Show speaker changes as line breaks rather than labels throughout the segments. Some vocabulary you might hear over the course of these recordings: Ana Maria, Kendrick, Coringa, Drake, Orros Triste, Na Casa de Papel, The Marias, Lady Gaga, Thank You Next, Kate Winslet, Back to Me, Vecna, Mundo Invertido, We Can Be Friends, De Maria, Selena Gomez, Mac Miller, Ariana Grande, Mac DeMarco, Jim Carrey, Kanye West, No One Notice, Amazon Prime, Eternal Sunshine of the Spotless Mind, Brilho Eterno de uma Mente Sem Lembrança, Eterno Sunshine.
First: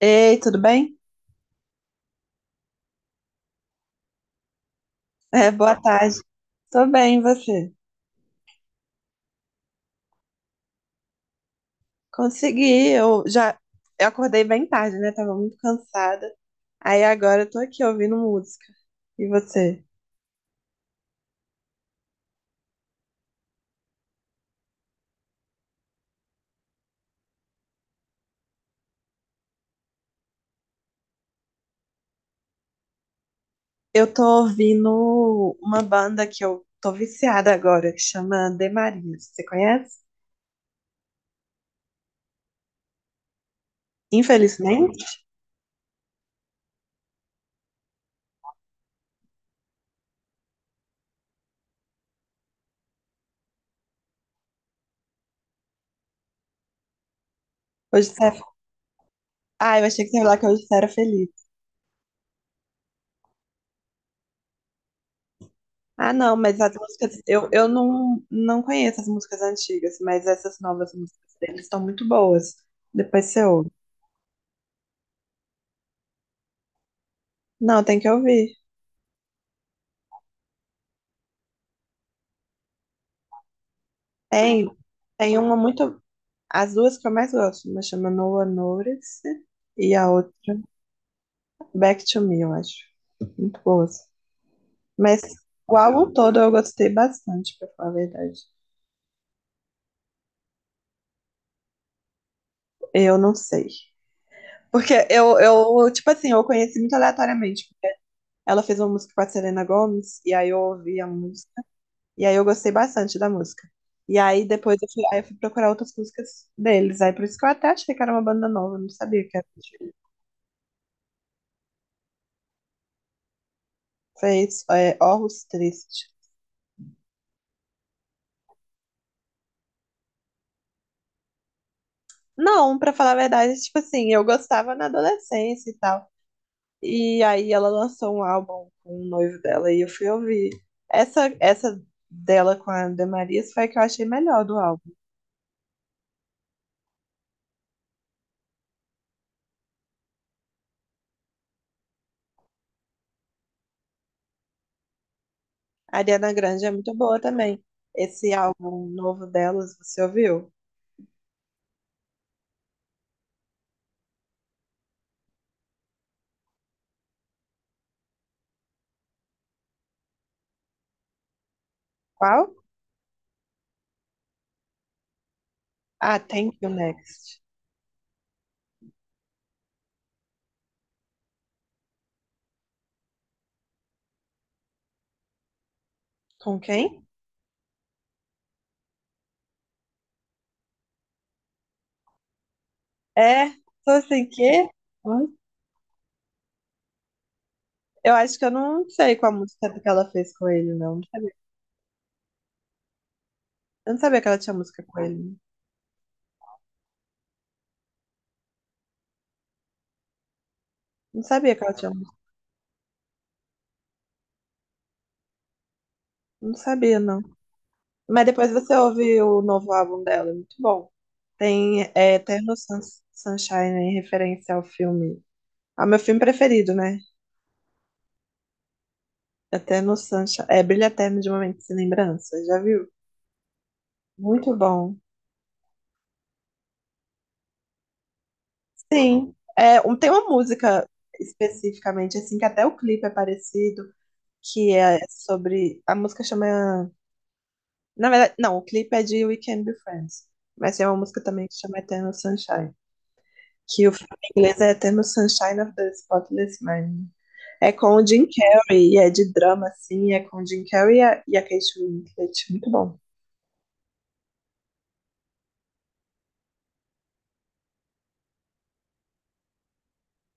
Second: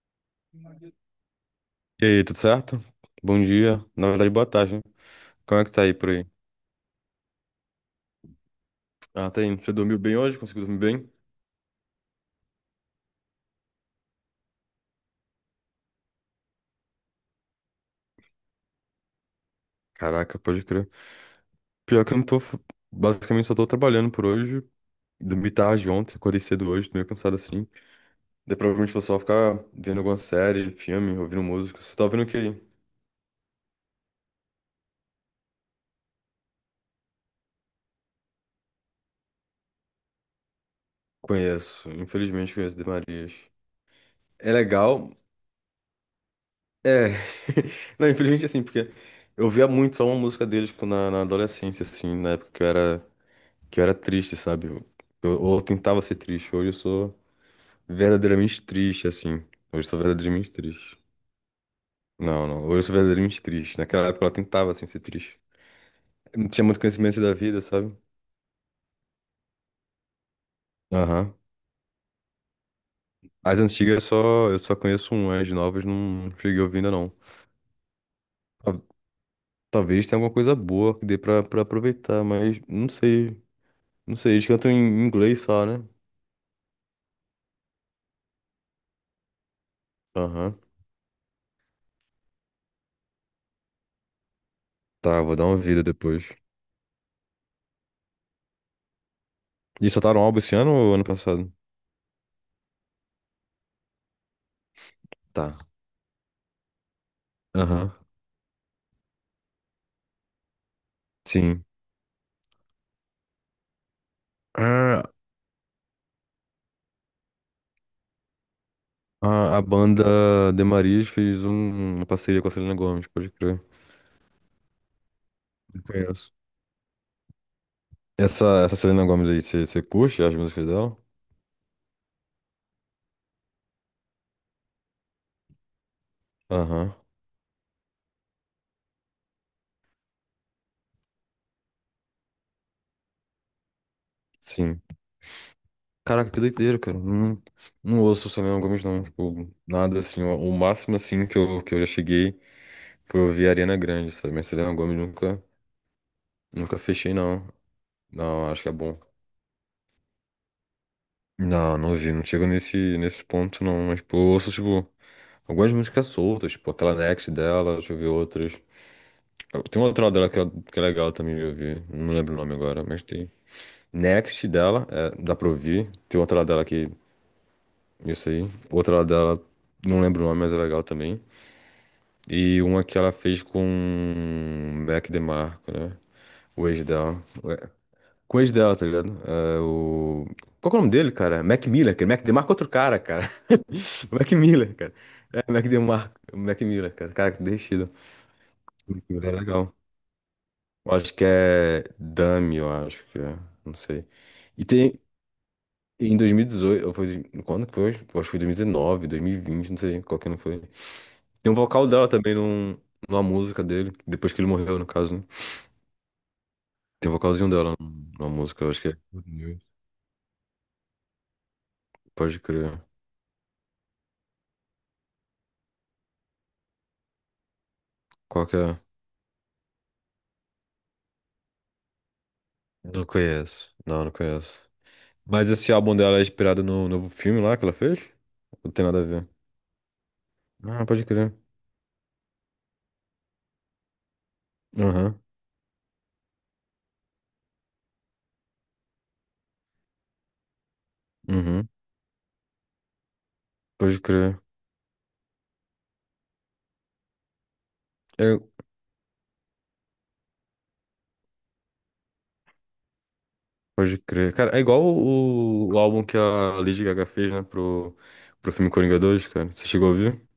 Ei, tudo bem?
E aí, tudo certo? Bom dia. Na verdade, boa tarde, né?
É,
Como é que
boa
tá aí por
tarde.
aí?
Tô bem, e você?
Ah, tá indo. Você dormiu bem hoje? Conseguiu dormir bem?
Consegui, eu acordei bem tarde, né? Tava muito cansada. Aí agora eu tô aqui ouvindo música. E você?
Caraca, pode crer. Pior que eu não tô. Basicamente, só tô trabalhando por hoje. Dormi tarde ontem, acordei cedo hoje, tô meio cansado assim. Daí provavelmente vou só ficar vendo alguma série, filme, ouvindo música. Você tá ouvindo o que aí?
Eu tô ouvindo uma banda que eu tô viciada agora, que chama De Maria. Você conhece?
Conheço. Infelizmente, conheço De Marias. É
Infelizmente,
legal. É. Não, infelizmente, assim, porque eu via muito só uma música deles, tipo, na adolescência, assim, na época que eu era triste, sabe? Ou eu tentava ser triste. Hoje eu sou
hoje você é...
verdadeiramente triste, assim.
Ah, eu
Hoje eu sou
achei que você ia falar que
verdadeiramente
hoje você era
triste.
feliz.
Não, não. Hoje eu sou verdadeiramente triste. Naquela época ela tentava, assim, ser triste.
Ah, não,
Eu não
mas
tinha
as
muito conhecimento
músicas...
da vida,
Eu
sabe?
não, não conheço as músicas antigas, mas essas novas
Aham.
músicas deles estão muito boas. Depois você
As
ouve.
antigas eu só conheço um, as novas não cheguei ouvindo, não.
Não, tem que ouvir.
Tal- Talvez tenha alguma coisa boa que dê pra aproveitar, mas não sei. Não sei, eles
Tem,
cantam em
tem
inglês
uma
só, né?
muito. As duas que eu mais gosto, uma chama No One Notice e a outra
Aham.
Back to Me, eu acho. Muito boas. Mas
Tá, vou dar uma
o
vida
álbum
depois.
todo eu gostei bastante, pra falar a verdade.
E soltaram um álbum esse ano ou ano passado?
Eu não sei. Porque
Tá.
tipo assim, eu conheci muito aleatoriamente.
Aham.
Ela fez uma música com a Selena Gomez, e aí eu ouvi a música.
Sim.
E aí eu gostei bastante da música. E aí depois
Ah,
aí eu fui procurar outras músicas deles. Aí por isso que eu até achei que era uma banda nova, eu não sabia que era.
a banda The Marias fez uma parceria com a Selena Gomez, pode crer.
Fez é, Orros
Eu
Triste.
conheço. Essa Selena Gomez aí, você curte as músicas dela?
Não, pra falar a verdade, tipo assim, eu gostava na adolescência e tal.
Aham,
E aí ela lançou um álbum com o noivo dela e eu fui ouvir. Essa dela com a Ana Maria foi a que eu achei melhor do
sim.
álbum.
Caraca, que doideira, cara. Não, não ouço Selena Gomez, não. Tipo, nada assim. O máximo, assim, que eu já cheguei foi ouvir Ariana Grande, sabe? Mas Selena Gomez nunca,
A Ariana Grande é
nunca
muito
fechei,
boa
não.
também. Esse
Não, acho que é
álbum
bom.
novo delas, você ouviu?
Não, não ouvi. Não chego nesse ponto, não. Mas, tipo, eu ouço, tipo, algumas músicas soltas, tipo, aquela Next dela, deixa eu ver outras. Tem uma outra dela que é legal também de ouvir. Não lembro o
Qual?
nome agora, mas tem. Next dela, é, dá pra ouvir.
Ah,
Tem outra
Thank
dela
You
que.
Next.
Isso aí. Outra dela, não lembro o nome, mas é legal também. E uma que ela fez com o Mac DeMarco, né?
Com
O ex
quem?
dela. Ué, com o ex dela, tá ligado? É, o... Qual que é o nome dele, cara? Mac Miller, cara. Mac DeMarco é outro cara, cara.
É, tô
O
assim,
Mac
quê?
Miller, cara.
Hã?
É, Mac DeMarco. Mac Miller, cara. Cara, que deixido.
Eu acho que eu não
Mac
sei qual
Miller é
música
legal.
que ela fez com ele,
Eu
não. Não
acho que
sabia,
é Dummy, eu acho que é. Não
eu não
sei.
sabia que ela tinha
E
música
tem.
com ele.
Em 2018, ou foi. Quando que foi? Eu acho que foi 2019, 2020, não sei qual que não foi.
Não
Tem um
sabia que ela
vocal
tinha.
dela também numa música dele, depois que ele morreu, no caso, né?
Não sabia,
Tem um
não.
vocalzinho dela
Mas
numa
depois
música, eu
você
acho que é.
ouve
Good
o novo
News.
álbum dela, é muito bom. Tem é,
Pode crer.
Sunshine em referência ao filme. Ao meu filme preferido, né?
Qual que é?
Eterno Sunshine. É Brilho Eterno de uma Mente Sem Lembrança. Já viu?
Não conheço. Não, não
Muito
conheço.
bom.
Mas esse álbum dela é inspirado no novo filme lá que ela fez? Não tem nada a ver.
Sim. É, um, tem uma
Ah,
música
pode crer.
especificamente, assim, que até o clipe é parecido, que é
Aham.
sobre. A música chama. Na verdade, não, o clipe é de We Can Be Friends. Mas tem uma música também que
Uhum.
chama Eternal Sunshine, que o
Pode
filme
crer.
em inglês é Eternal Sunshine of the Spotless Mind. É com o Jim
É,
Carrey, e é de drama, assim, é com o Jim Carrey e e a Kate Winslet, muito bom.
pode crer. Cara, é igual o álbum que a Lady Gaga fez, né, pro filme Coringa 2, cara. Você chegou a ouvir?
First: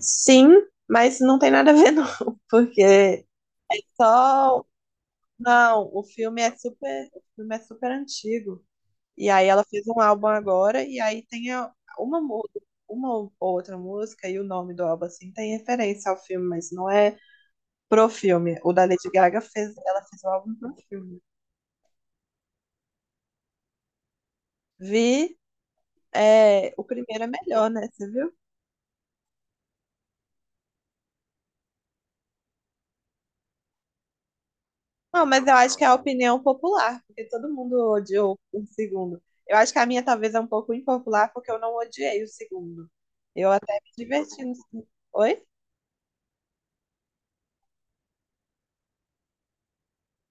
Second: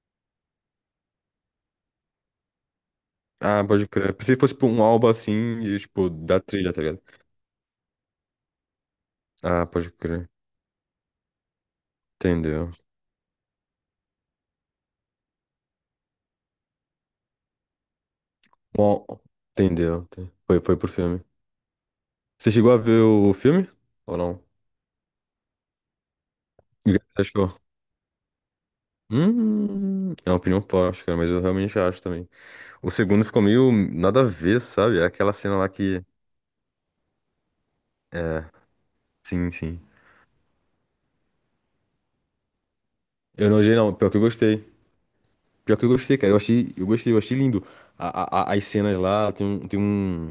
Sim, mas não tem nada a ver não, porque
Ah, pode crer. Pensei que fosse,
só...
tipo, um álbum assim, de,
Não,
tipo, da trilha, tá ligado?
o filme é super antigo. E aí ela
Ah,
fez
pode
um álbum
crer.
agora, e aí tem uma, mu-
Entendeu.
uma ou outra música e o nome do álbum, assim, tem referência ao filme, mas não é pro filme. O da
Um
Lady
al-
Gaga fez,
Entendeu.
ela fez o álbum
Foi,
pro
foi pro
filme.
filme. Você chegou a ver o filme? Ou não?
Vi. É, o
E o que você
primeiro é
achou?
melhor, né? Você viu?
É uma opinião forte, cara, mas eu realmente acho também. O segundo ficou meio nada a ver, sabe? É
Não,
aquela
mas eu
cena lá
acho que é a
que.
opinião popular, porque todo mundo odiou
É,
o segundo.
sim,
Eu acho que
sim.
a minha talvez é um pouco impopular, porque eu não odiei o segundo.
Eu
Eu
não
até
odiei,
me
não. Pior que eu
diverti no
gostei.
segundo. Oi?
Pior que eu gostei, cara. Eu achei, eu gostei, eu achei lindo. As cenas lá, tem um, tem um,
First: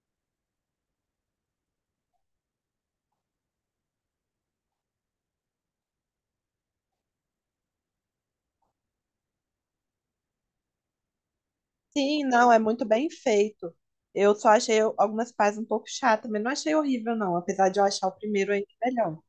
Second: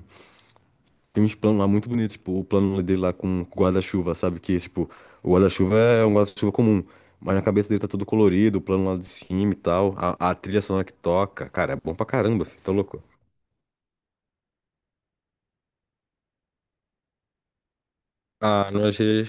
tem uns planos lá muito bonitos, tipo, o plano dele lá com o guarda-chuva, sabe? Que, tipo, o guarda-chuva é um guarda-chuva comum, mas na cabeça dele tá todo colorido, o plano lá de cima e tal. A trilha sonora que toca, cara, é bom pra
Sim,
caramba,
não, é
filho, tá
muito
louco?
bem feito. Eu só achei algumas partes um pouco chatas, mas não achei horrível, não. Apesar de eu achar o primeiro ainda
Ah, não
melhor.
achei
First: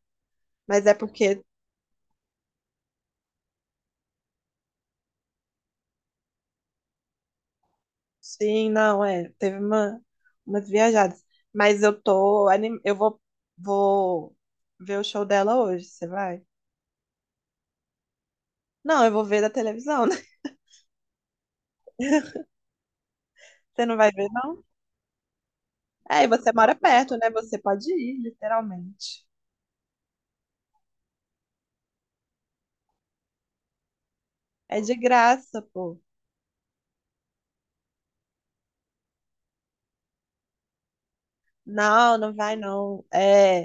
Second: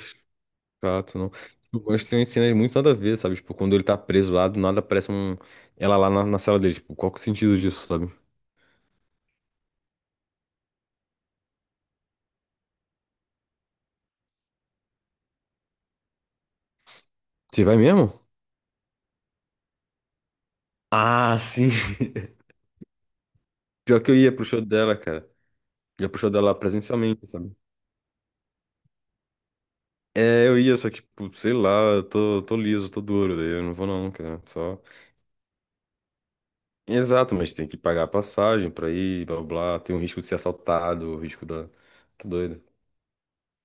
Mas é
chato, não.
porque,
Tipo, eu gosto que tem umas cenas muito nada a ver, sabe? Tipo, quando ele tá preso lá, do nada aparece um... ela lá na sala dele, tipo, qual que é o sentido disso, sabe?
sim, não, é. Teve umas viajadas. Mas eu tô. Vou ver o show dela hoje. Você vai?
Você vai mesmo?
Não, eu vou ver da televisão, né?
Ah, sim.
Você não
Pior
vai
que eu
ver,
ia pro show
não?
dela, cara. Já
É, e
puxou
você
dela
mora perto,
presencialmente,
né?
sabe?
Você pode ir, literalmente.
É, eu ia, só que, tipo, sei lá, tô liso, tô duro, daí eu não vou não, cara.
É
Só.
de graça, pô.
Exato, mas tem que pagar a passagem pra ir, blá blá, blá, tem o risco de ser assaltado, o risco da.
Não,
Tá
não vai,
doido.
não. É,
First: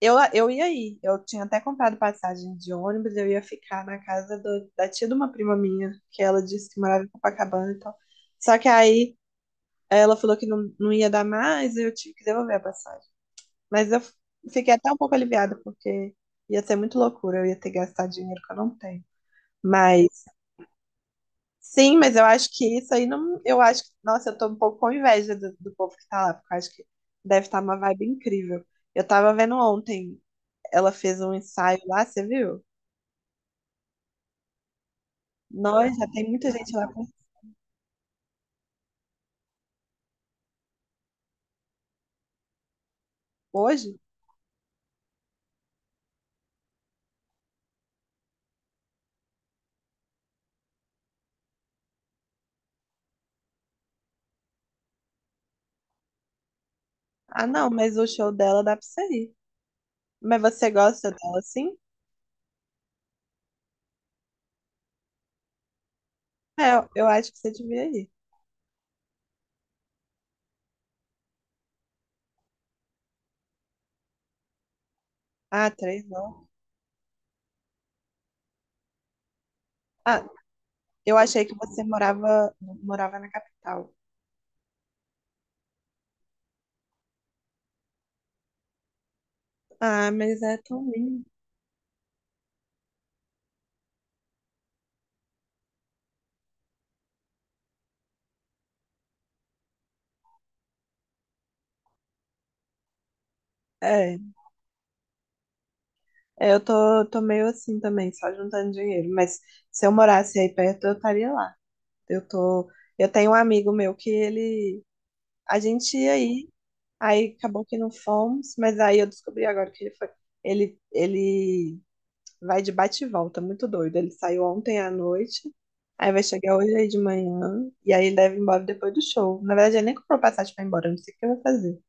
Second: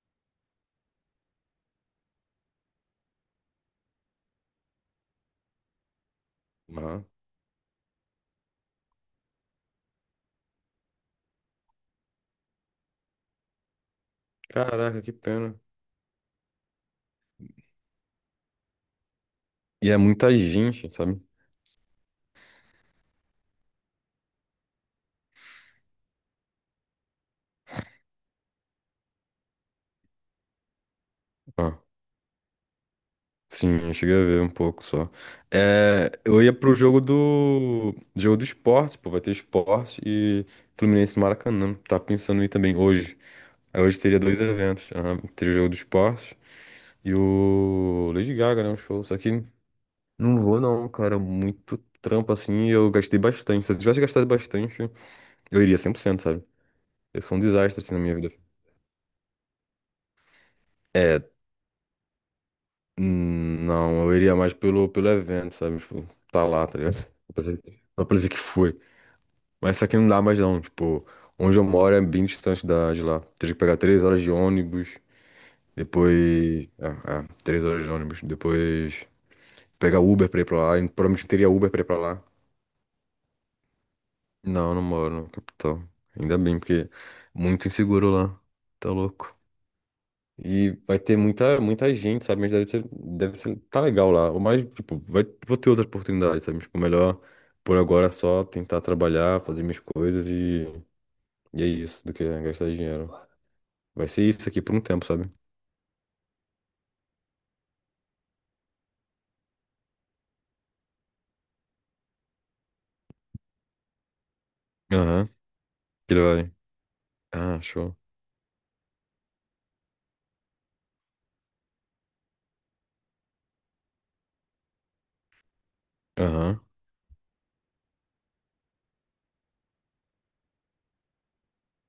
eu ia ir. Eu tinha até comprado passagem de ônibus, eu ia ficar na casa da tia de uma prima minha, que ela disse que morava
Aham.
em Copacabana e tal. Só que aí ela falou que não, não ia dar mais, e eu tive que devolver a passagem. Mas eu fiquei até um
Caraca, que
pouco aliviada,
pena.
porque ia ser muito loucura, eu ia ter que gastar dinheiro que eu não tenho.
E é
Mas
muita gente, sabe?
sim, mas eu acho que isso aí não. Eu acho que. Nossa, eu tô um pouco com inveja do povo que tá lá, porque eu acho que deve estar uma vibe incrível. Eu tava vendo ontem, ela fez um ensaio
Ah,
lá, você viu?
sim, eu cheguei a ver um pouco só.
Nós já
É,
tem
eu
muita
ia pro
gente lá
jogo
com-
do. Jogo do esporte, pô, vai ter esporte e Fluminense e Maracanã. Tá pensando em ir também hoje. Aí hoje
hoje.
teria dois eventos, aham, teria o jogo do esporte. E o Lady Gaga, né? Um show. Só que não vou, não, cara. Muito trampo assim. E eu gastei bastante. Se eu tivesse gastado bastante, eu iria 100%, sabe? Eu sou um
Ah, não,
desastre assim
mas
na
o
minha vida.
show dela dá pra você ir. Mas você gosta
É,
dela sim?
não, eu iria mais pelo evento, sabe? Tipo, tá lá,
É,
tá ligado?
eu acho
Só
que
pra
você
dizer
devia
só
ir.
pra que foi. Mas só que não dá mais, não. Tipo, onde eu moro é bem distante de lá. Teria que pegar 3 horas de ônibus.
Ah, três não.
Depois. 3 horas de ônibus. Depois pegar
Ah,
Uber pra ir pra lá. E
eu
provavelmente não
achei
teria
que
Uber pra
você
ir pra lá.
morava na capital.
Não, não moro na capital. Ainda bem, porque é muito inseguro lá. Tá louco.
Ah, mas é
E
tão
vai ter
lindo.
muita, muita gente, sabe? Mas deve ser, tá legal lá. Ou mais, tipo, vai, vou ter outras oportunidades, sabe? Tipo, melhor por agora é só tentar trabalhar, fazer minhas coisas e é isso, do que gastar dinheiro. Vai
É.
ser isso aqui por um tempo, sabe?
É, tô meio assim também, só juntando dinheiro. Mas se eu morasse aí perto, eu estaria lá. Eu tô, eu tenho um amigo meu que ele,
Aham,
a gente ia
que ele
aí
vai.
aí
Ah,
acabou que não
show.
fomos, mas aí eu descobri agora que ele foi, ele vai de bate e volta, muito doido. Ele saiu ontem à noite, aí vai chegar
Aham.
hoje aí de manhã, e aí ele deve ir embora depois do show. Na verdade, ele nem comprou passagem pra ir embora, eu não sei o que eu vou fazer.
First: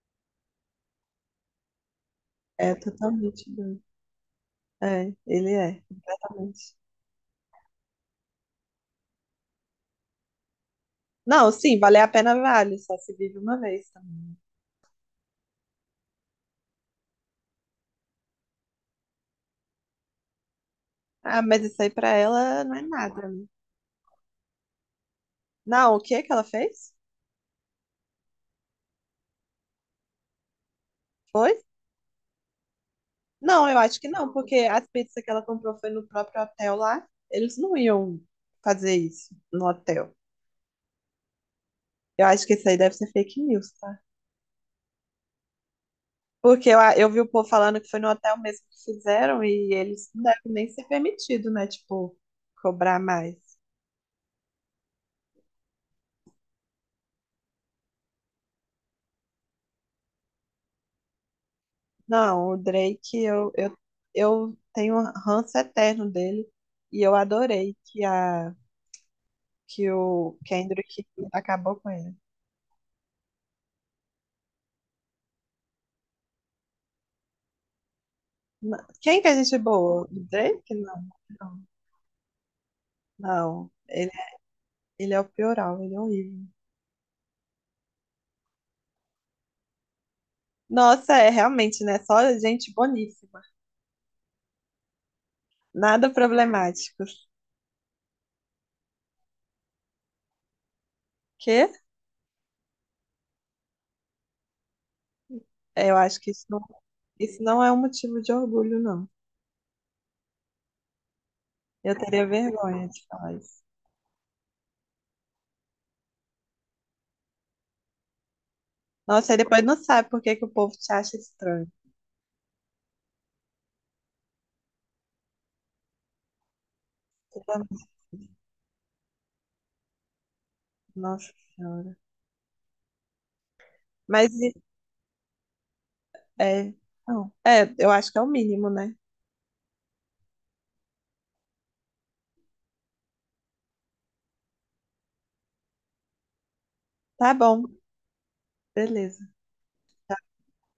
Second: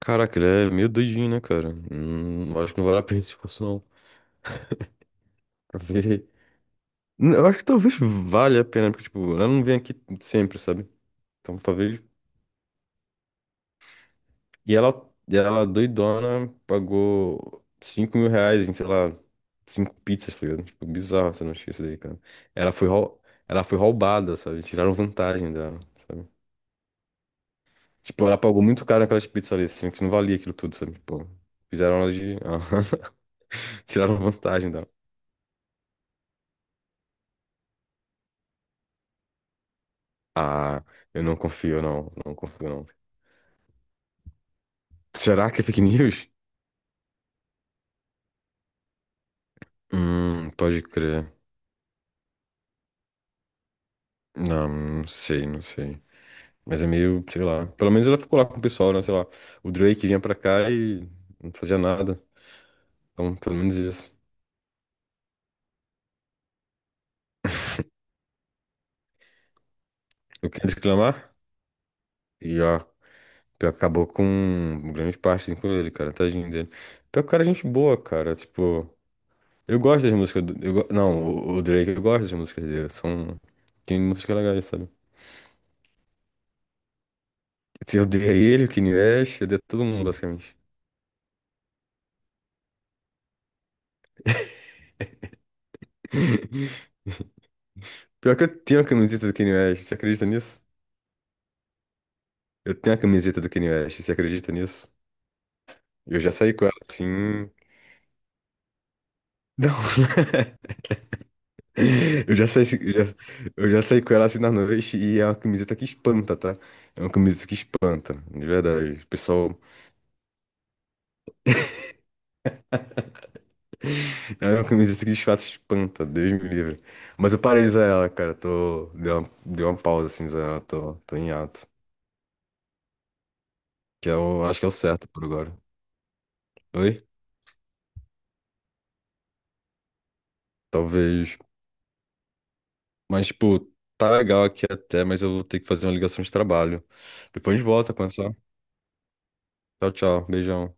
Caraca, ele é meio doidinho, né, cara? Acho
É
que não vale a pena. Se
totalmente
fosse,
doido.
não.
É, ele é, completamente.
Eu acho que talvez valha a pena, porque, tipo, ela não vem aqui sempre, sabe?
Não,
Então,
sim, valer
talvez...
a pena vale, só se vive uma vez também.
E ela, e ela doidona, pagou R$ 5.000 em, sei lá, cinco pizzas, tá ligado? Tipo, bizarro,
Ah,
você não
mas
acha
isso
isso
aí
daí,
pra
cara.
ela
Ela
não é
foi, rou...
nada, né?
ela foi roubada, sabe? Tiraram vantagem dela,
Não, o que
sabe?
que ela fez?
Tipo, ela pagou muito caro naquelas pizzas ali, assim, que não valia aquilo tudo, sabe? Tipo,
Foi?
fizeram ela de... Aham.
Não, eu acho que
Tiraram
não, porque
vantagem
as
dela.
pizzas que ela comprou foi no próprio hotel lá. Eles não iam fazer isso no hotel.
Ah, eu não confio, não.
Eu
Não
acho que isso
confio,
aí
não.
deve ser fake news, tá?
Será que é fake news?
Porque eu vi o povo falando que foi no hotel mesmo que fizeram e eles não devem nem
Pode
ser
crer.
permitido, né? Tipo, cobrar mais.
Não, não sei, não sei. Mas é meio, sei lá. Pelo menos ela ficou lá com o pessoal, né? Sei lá. O Drake vinha pra cá e não fazia nada.
Não, o Drake,
Então, pelo menos isso.
eu tenho um ranço eterno dele e eu adorei que o
Eu queria
Kendrick
reclamar
acabou com ele.
e, ó, pior que acabou com grande parte assim, com ele, cara. Tadinho dele. Pior que o cara é gente boa, cara.
Na-
Tipo,
Quem que é gente
eu
boa?
gosto
O
das músicas do. Eu
Drake?
go-
Não,
não, o
não.
Drake, eu gosto das músicas dele. São.
Não,
Tem músicas legais, sabe?
ele é o pioral, ele é horrível.
Se eu odeia ele, o Kanye West, eu odeio todo mundo, basicamente.
Nossa, é realmente, né? Só gente boníssima. Nada problemático.
Pior que eu tenho a camiseta do Kanye West. Você acredita nisso?
Que?
Eu tenho a camiseta do Kanye West, você acredita nisso?
Eu acho
Eu
que
já saí com ela
isso
assim.
não é um motivo de orgulho, não.
Não.
Eu teria
Eu já saí,
vergonha
eu
de
já,
falar isso.
eu já saí com ela assim na noite e é uma camiseta que espanta, tá? É uma camiseta que espanta, de verdade. O
Nossa, e
pessoal.
depois não sabe por que que o povo te acha estranho.
É uma camiseta que de fato espanta, Deus me livre. Mas eu parei de usar ela, cara. Dei uma pausa assim, de usar ela, tô em
Nossa
ato.
Senhora.
Que é
Mas
o, acho que é o certo por agora.
é,
Oi?
não, é, eu acho que é o mínimo, né?
Talvez. Mas, tipo, tá legal aqui até, mas eu vou ter que fazer uma ligação de trabalho.
Tá
Depois a
bom,
gente volta a conversar.
beleza.
Tchau, tchau. Beijão.